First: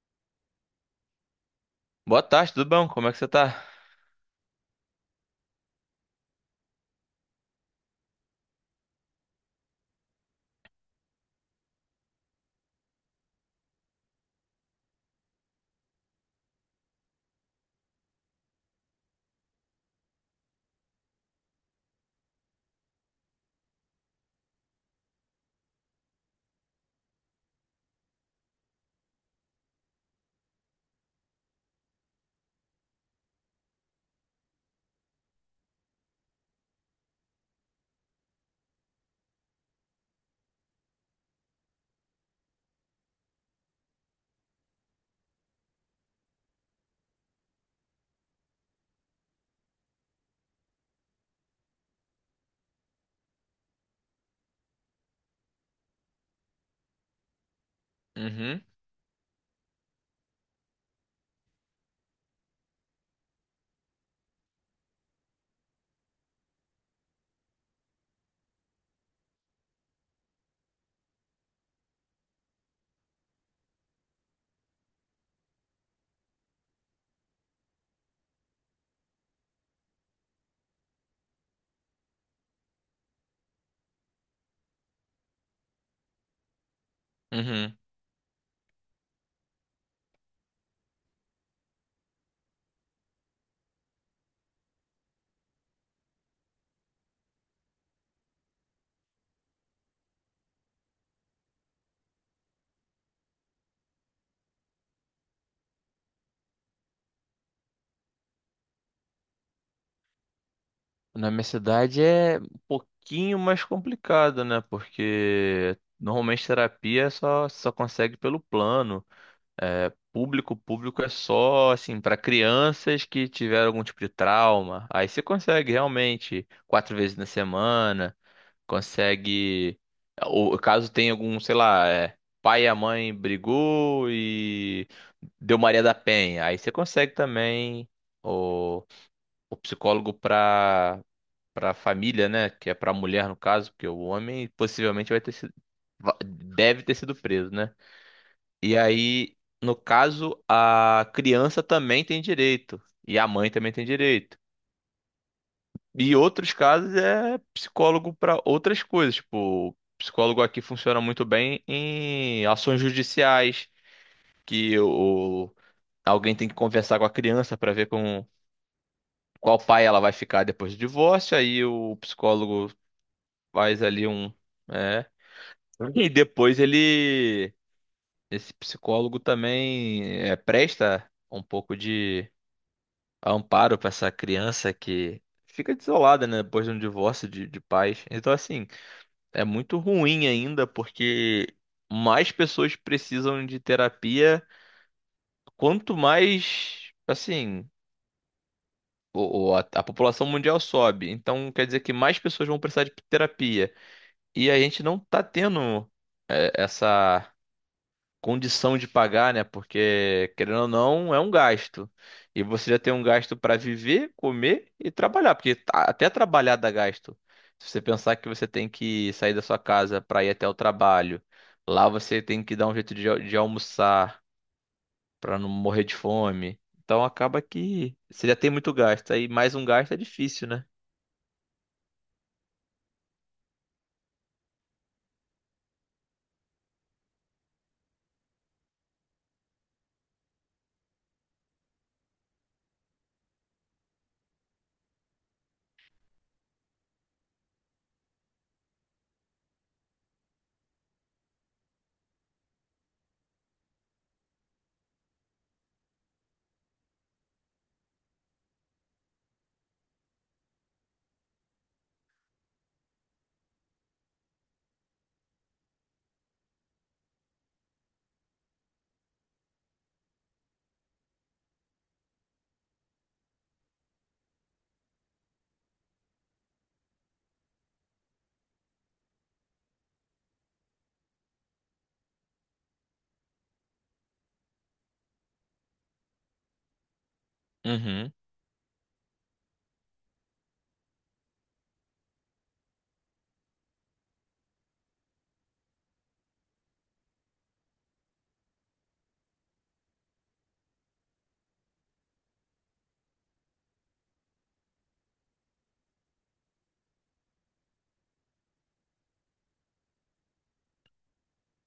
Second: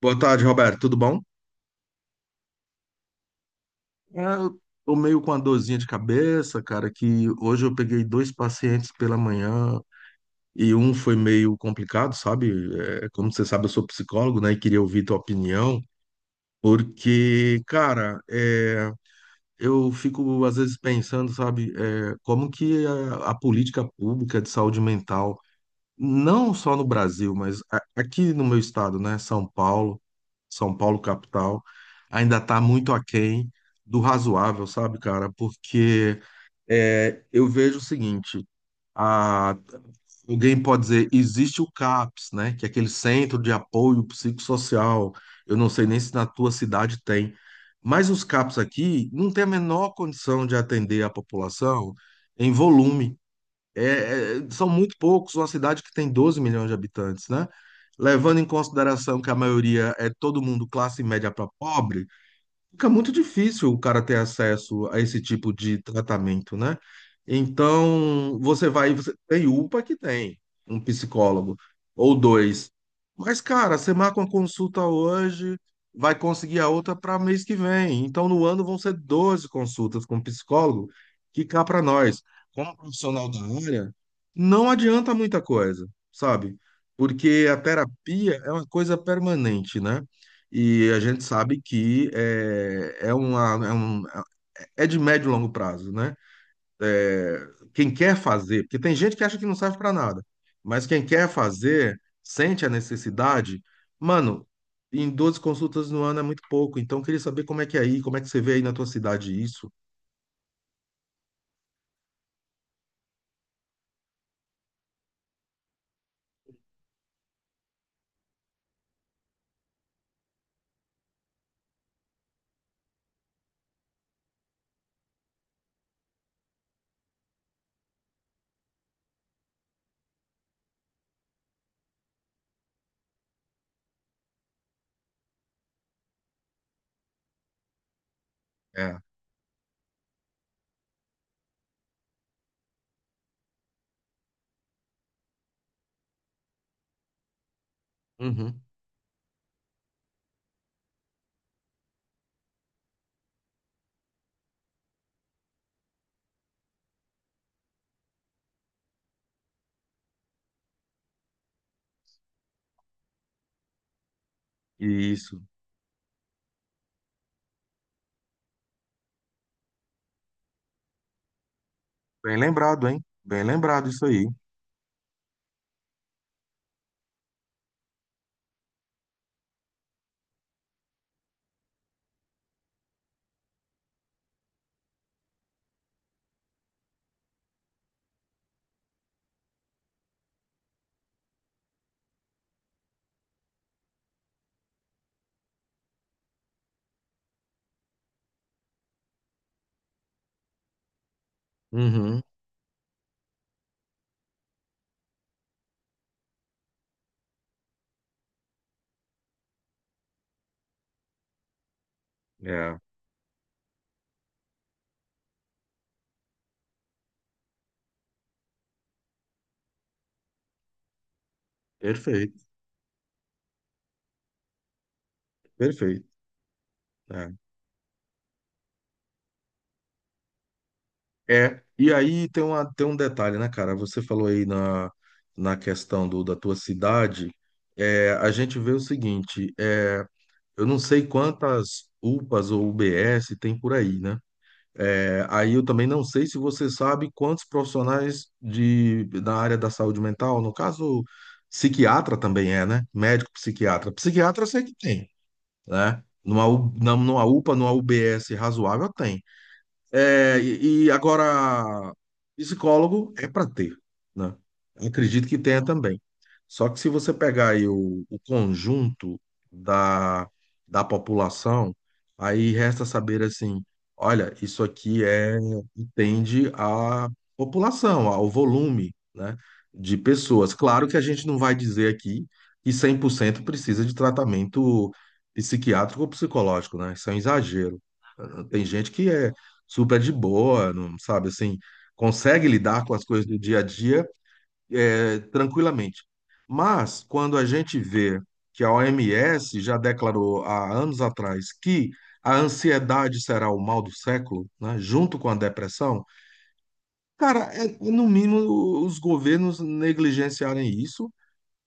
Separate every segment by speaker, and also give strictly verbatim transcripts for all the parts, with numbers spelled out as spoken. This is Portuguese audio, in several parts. Speaker 1: Boa tarde, Roberto. Tudo bom?
Speaker 2: Boa tarde, tudo bom? Como é que você tá?
Speaker 1: É, eu tô meio com uma dorzinha de cabeça, cara, que hoje eu peguei dois pacientes pela manhã e um foi meio complicado, sabe? É, como você sabe, eu sou psicólogo, né? E queria ouvir tua opinião, porque, cara, é, eu fico às vezes pensando, sabe, é, como que a, a política pública de saúde mental não só no Brasil, mas a- aqui no meu estado, né, São Paulo, São Paulo capital, ainda está muito aquém do razoável, sabe, cara? Porque é, eu vejo o seguinte, a- alguém pode dizer, existe o CAPS, né, que é aquele Centro de Apoio Psicossocial, eu não sei nem se na tua cidade tem, mas os CAPS aqui não tem a menor condição de atender a população em volume. É, é, são muito poucos, uma cidade que tem doze milhões de habitantes, né? Levando em
Speaker 2: Uhum,
Speaker 1: consideração que a maioria é todo mundo classe média para pobre, fica muito difícil o cara ter acesso a esse tipo de tratamento, né? Então, você vai, você tem UPA que tem um psicólogo ou dois. Mas, cara, você marca uma consulta hoje, vai conseguir a outra para mês que vem. Então, no ano vão ser doze consultas com um psicólogo, que cá para nós, como profissional da área, não adianta muita coisa, sabe? Porque a
Speaker 2: uhum.
Speaker 1: terapia é uma coisa permanente, né? E a gente sabe que é, é, uma, é, um, é de médio e longo prazo, né? É, quem quer fazer, porque tem gente que acha que não serve para nada, mas quem quer fazer, sente a necessidade, mano, em doze consultas no ano é muito pouco, então eu queria saber como é que é aí, como é que você vê aí na tua cidade isso.
Speaker 2: Na minha cidade é um pouquinho mais complicado, né? Porque normalmente terapia só só consegue pelo plano. É, público, público é só assim para crianças que tiveram algum tipo de trauma. Aí você consegue realmente quatro vezes na semana. Consegue. Ou caso tenha algum, sei lá, é, pai e a mãe brigou e deu Maria da Penha, aí você consegue também o,
Speaker 1: É.
Speaker 2: o psicólogo para para família, né? Que é para mulher no caso, porque o homem possivelmente vai ter sido, va- deve ter sido preso, né?
Speaker 1: Uhum.
Speaker 2: E aí, no caso, a criança também tem direito e a mãe também tem direito. E outros casos é psicólogo para outras coisas. Tipo, o psicólogo aqui funciona muito bem em ações judiciais, que
Speaker 1: Isso.
Speaker 2: o, alguém tem que conversar com a criança para ver com qual pai ela vai ficar depois do divórcio. Aí o
Speaker 1: Bem
Speaker 2: psicólogo
Speaker 1: lembrado, hein? Bem
Speaker 2: faz
Speaker 1: lembrado isso
Speaker 2: ali
Speaker 1: aí.
Speaker 2: um. É, e depois ele. Esse psicólogo também é, presta um pouco de amparo para essa criança que fica desolada, né, depois de um divórcio de, de pais. Então, assim. É muito ruim ainda, porque mais pessoas precisam de terapia, quanto mais, assim, o- o- a, a população mundial sobe. Então, quer dizer que mais
Speaker 1: Uhum.
Speaker 2: pessoas vão precisar de terapia. E a gente não tá tendo é, essa. Condição de pagar, né? Porque, querendo ou não, é um gasto. E você
Speaker 1: É.
Speaker 2: já tem um gasto para viver, comer e trabalhar, porque tá- até trabalhar dá gasto. Se você pensar que você tem que sair da sua casa para ir até o trabalho, lá você tem
Speaker 1: Perfeito,
Speaker 2: que dar um jeito de, al- de almoçar para não morrer de
Speaker 1: perfeito.
Speaker 2: fome. Então
Speaker 1: É.
Speaker 2: acaba que você já tem muito gasto. Aí mais um gasto é difícil, né?
Speaker 1: É, e aí tem uma, tem um detalhe, né, cara? Você falou aí na, na questão do, da tua cidade, é, a gente vê o seguinte, é, eu não sei quantas UPAs ou U B S tem por aí, né? É, aí eu também não sei se você sabe quantos profissionais de, da área da saúde mental, no caso, psiquiatra também é, né? Médico psiquiatra. Psiquiatra eu sei que tem, né? Numa, U- na- numa UPA, numa U B S razoável, tem. É, e, e agora, psicólogo é para ter, né? Acredito que tenha também. Só que se você pegar aí o, o conjunto da, da população, aí resta saber assim, olha, isso aqui é entende a população, ao volume, né, de pessoas. Claro que a gente não vai dizer aqui que cem por cento precisa de tratamento psiquiátrico ou psicológico, né? Isso é um exagero.
Speaker 2: Uhum.
Speaker 1: Tem gente que é super de boa, não sabe assim, consegue lidar com as coisas do dia a dia é, tranquilamente. Mas quando a gente vê que a O M S já declarou há anos atrás que a ansiedade será o mal do século, né, junto com a depressão, cara, é, no mínimo os governos negligenciarem isso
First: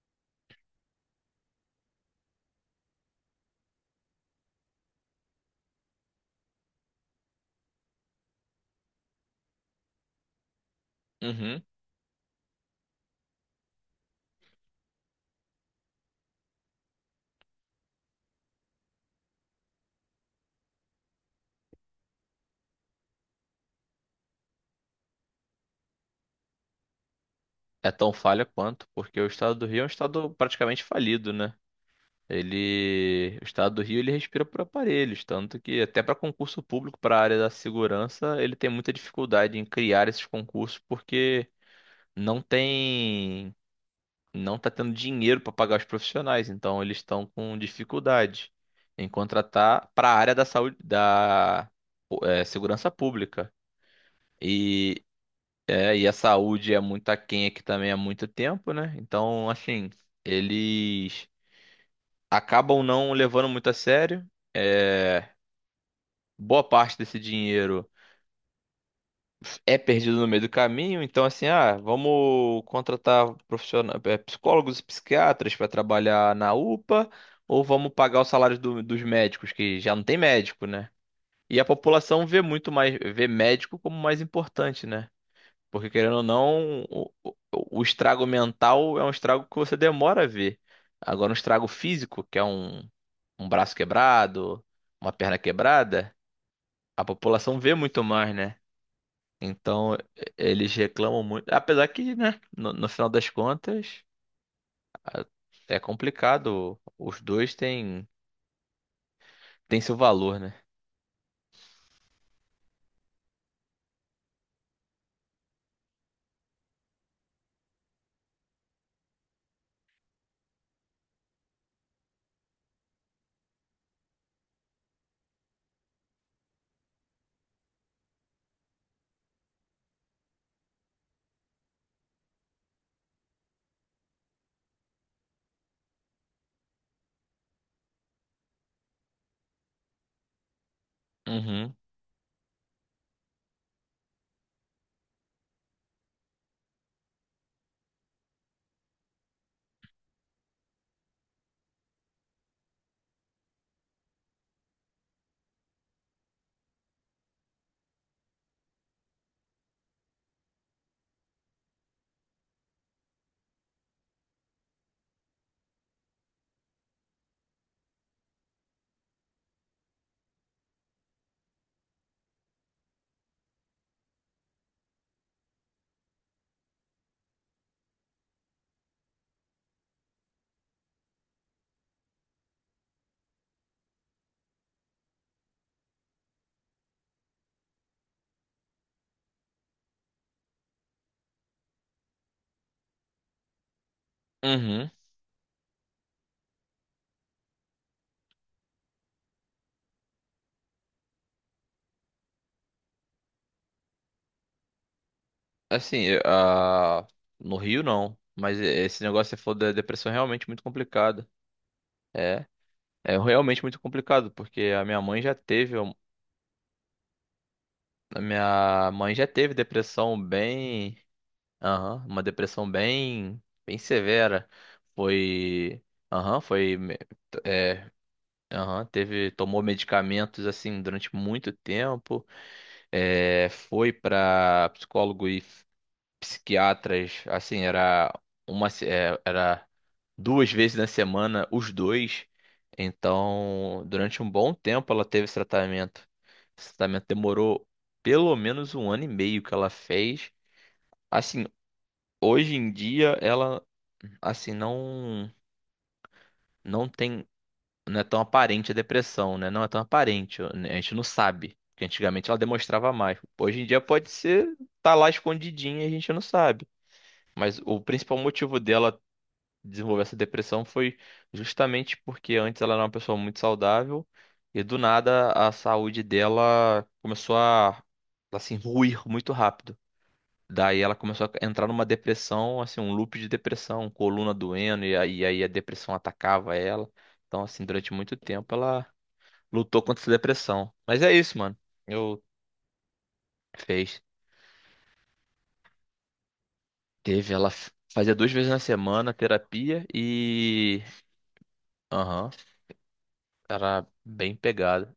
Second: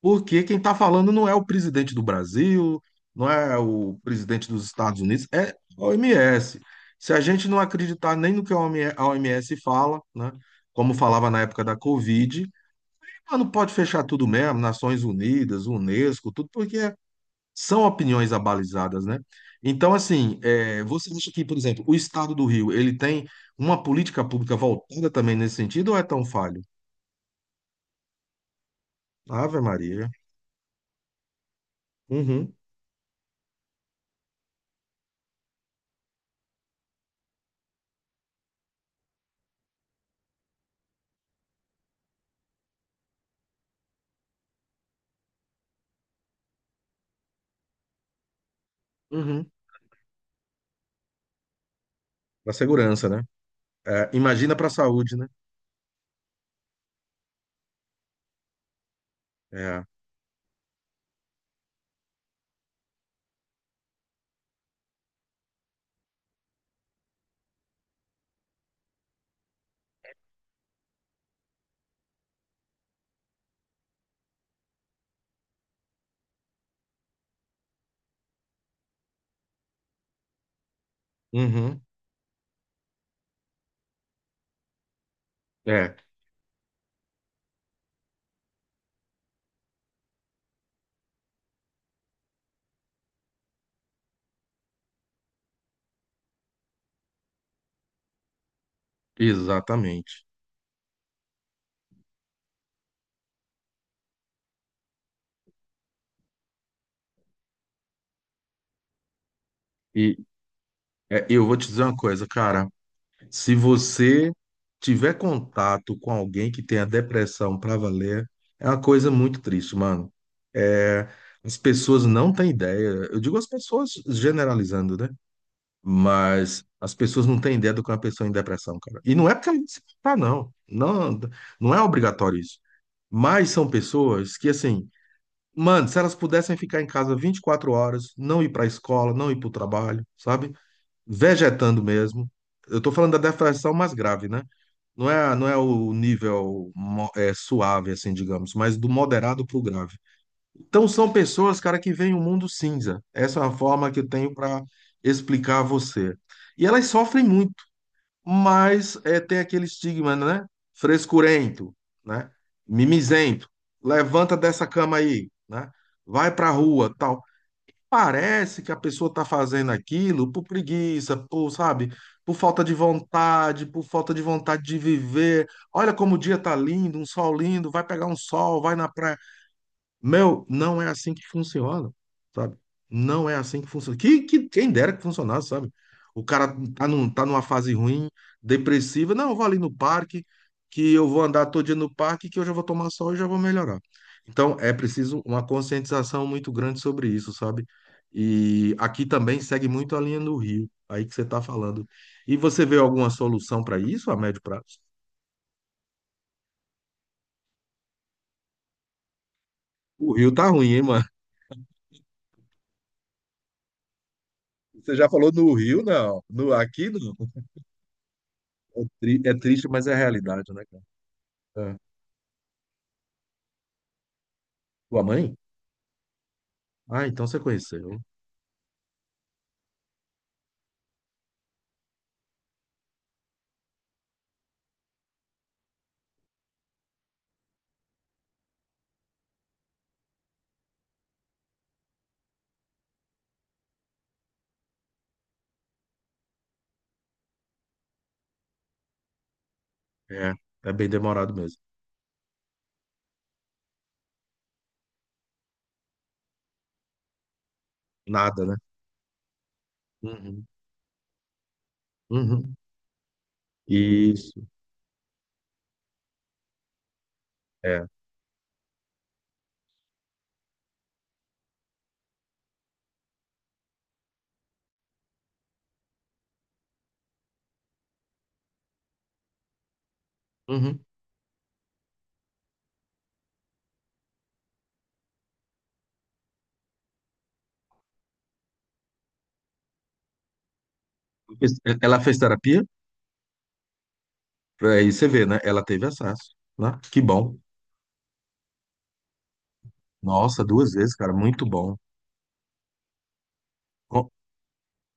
Speaker 1: porque quem está falando não é o presidente do Brasil, não é o presidente dos Estados Unidos, é a O M S. Se a gente não acreditar nem no que a O M S fala, né, como falava na
Speaker 2: uhum.
Speaker 1: época da Covid, ah, não pode fechar tudo mesmo, Nações Unidas, Unesco, tudo, porque são opiniões abalizadas, né? Então, assim, é, você acha que, por exemplo, o Estado do Rio, ele tem uma política pública voltada também nesse sentido ou é tão falho?
Speaker 2: É tão falha quanto, porque o estado
Speaker 1: Ave
Speaker 2: do Rio é um
Speaker 1: Maria.
Speaker 2: estado praticamente falido, né?
Speaker 1: Uhum,
Speaker 2: Ele, o estado do Rio, ele respira por aparelhos, tanto que até para concurso público, para a área da segurança, ele tem muita dificuldade em criar esses concursos porque não tem, não tá tendo dinheiro para pagar os profissionais, então eles estão com dificuldade em
Speaker 1: uhum.
Speaker 2: contratar para a área da saúde, da eh,
Speaker 1: Da
Speaker 2: segurança
Speaker 1: segurança, né?
Speaker 2: pública.
Speaker 1: É, imagina para a
Speaker 2: E
Speaker 1: saúde, né?
Speaker 2: é, e a saúde é muito aquém aqui também há muito tempo, né? Então,
Speaker 1: É.
Speaker 2: assim, eles acabam não levando muito a sério. É, boa parte desse dinheiro é perdido no meio do caminho. Então, assim, ah, vamos contratar profissionais, é, psicólogos e psiquiatras para trabalhar na UPA, ou vamos pagar o salário do- dos médicos, que já não tem médico, né? E a
Speaker 1: Uhum.
Speaker 2: população vê muito mais, vê médico como mais importante, né? Porque
Speaker 1: É,
Speaker 2: querendo ou não, o, o- o estrago mental é um estrago que você demora a ver. Agora, um estrago físico, que é um, um braço quebrado, uma perna quebrada, a população vê muito mais, né? Então,
Speaker 1: exatamente.
Speaker 2: e- eles reclamam muito. Apesar que, né, no, no final das contas, a- é complicado. Os dois têm, têm seu
Speaker 1: E
Speaker 2: valor, né?
Speaker 1: é, eu vou te dizer uma coisa, cara. Se você tiver contato com alguém que tenha depressão para valer, é uma coisa muito triste, mano. É, as pessoas não têm ideia. Eu digo as pessoas generalizando, né? Mas as pessoas não têm ideia do que é uma pessoa em depressão, cara. E não é porque ela se tá, não. Não, não é obrigatório isso. Mas são pessoas que, assim, mano, se elas pudessem ficar em casa 24 horas, não ir para a escola, não ir para o trabalho, sabe?
Speaker 2: Uhum,
Speaker 1: Vegetando mesmo. Eu tô falando da depressão mais grave, né? Não é, não é o nível mo- é, suave, assim, digamos, mas do moderado para o grave. Então, são pessoas, cara, que veem o mundo cinza. Essa é a forma que eu tenho para explicar a você. E elas sofrem muito, mas é, tem aquele estigma, né? Frescurento, né? Mimizento. Levanta dessa cama aí, né? Vai pra rua, tal. Parece que a pessoa tá fazendo aquilo por preguiça, por, sabe? Por falta de vontade, por falta de vontade de viver. Olha como o dia tá lindo, um sol lindo, vai pegar um sol, vai na praia, meu, não é assim que funciona, sabe? Não é assim que funciona. Que, que quem dera que funcionasse, sabe? O cara tá, num, tá numa fase ruim, depressiva. Não, eu vou ali no parque, que eu vou andar todo dia no parque, que eu já vou tomar sol e já vou melhorar. Então, é
Speaker 2: uhum.
Speaker 1: preciso uma conscientização muito grande sobre isso, sabe? E aqui também segue muito a linha do Rio, aí que você tá falando. E você vê alguma solução para isso a médio prazo?
Speaker 2: Assim, eu- ah, no Rio não. Mas esse negócio que você falou da depressão
Speaker 1: O
Speaker 2: é
Speaker 1: Rio tá
Speaker 2: realmente muito
Speaker 1: ruim, hein, mano?
Speaker 2: complicado. É, é realmente muito complicado, porque a
Speaker 1: Você
Speaker 2: minha
Speaker 1: já
Speaker 2: mãe
Speaker 1: falou
Speaker 2: já
Speaker 1: no
Speaker 2: teve,
Speaker 1: Rio,
Speaker 2: um-
Speaker 1: não. No, aqui, não.
Speaker 2: a
Speaker 1: É,
Speaker 2: minha mãe
Speaker 1: tri-
Speaker 2: já
Speaker 1: é
Speaker 2: teve
Speaker 1: triste, mas é a
Speaker 2: depressão
Speaker 1: realidade, né, cara?
Speaker 2: bem,
Speaker 1: É.
Speaker 2: aham, uma depressão bem, bem severa.
Speaker 1: Tua mãe?
Speaker 2: Foi, aham, foi, me-
Speaker 1: Ah, então você
Speaker 2: t- é,
Speaker 1: conheceu.
Speaker 2: aham, teve, tomou medicamentos assim durante muito tempo. É, foi para psicólogo e psiquiatras, assim, era uma, se- é, era duas vezes na semana, os dois. Então, durante um bom tempo ela teve esse tratamento. Esse tratamento demorou pelo menos um ano e meio que ela fez.
Speaker 1: É, é bem demorado
Speaker 2: Assim,
Speaker 1: mesmo.
Speaker 2: hoje em dia ela, assim, não, não tem, não é tão
Speaker 1: Nada, né?
Speaker 2: aparente a depressão, né? Não é tão aparente,
Speaker 1: Uhum.
Speaker 2: né? A gente não sabe. Porque antigamente ela
Speaker 1: Uhum.
Speaker 2: demonstrava mais. Hoje em dia pode
Speaker 1: Isso,
Speaker 2: ser, tá lá escondidinha, e a gente não sabe. Mas o
Speaker 1: é.
Speaker 2: principal motivo dela desenvolver essa depressão foi justamente porque antes ela era uma pessoa muito saudável e do nada a saúde dela começou a assim ruir muito rápido. Daí
Speaker 1: Uhum.
Speaker 2: ela começou a entrar numa depressão, assim, um loop de depressão, coluna doendo e aí, aí a depressão atacava ela. Então, assim, durante muito tempo ela lutou contra essa depressão. Mas é isso, mano.
Speaker 1: Fez- Ela fez
Speaker 2: Eu
Speaker 1: terapia?
Speaker 2: Fez,
Speaker 1: Aí você vê, né? Ela teve acesso, né? Que
Speaker 2: teve
Speaker 1: bom.
Speaker 2: ela f- fazia duas vezes na semana terapia
Speaker 1: Nossa, duas
Speaker 2: e
Speaker 1: vezes, cara, muito bom.
Speaker 2: aham, era
Speaker 1: Bom,
Speaker 2: bem pegada.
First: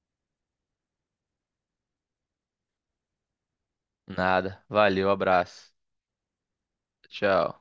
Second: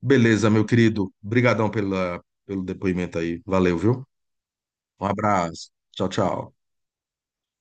Speaker 1: beleza, meu querido. Obrigadão pela, pelo depoimento aí. Valeu, viu?
Speaker 2: Nada.
Speaker 1: Um
Speaker 2: Valeu,
Speaker 1: abraço.
Speaker 2: abraço.
Speaker 1: Tchau, tchau.
Speaker 2: Tchau.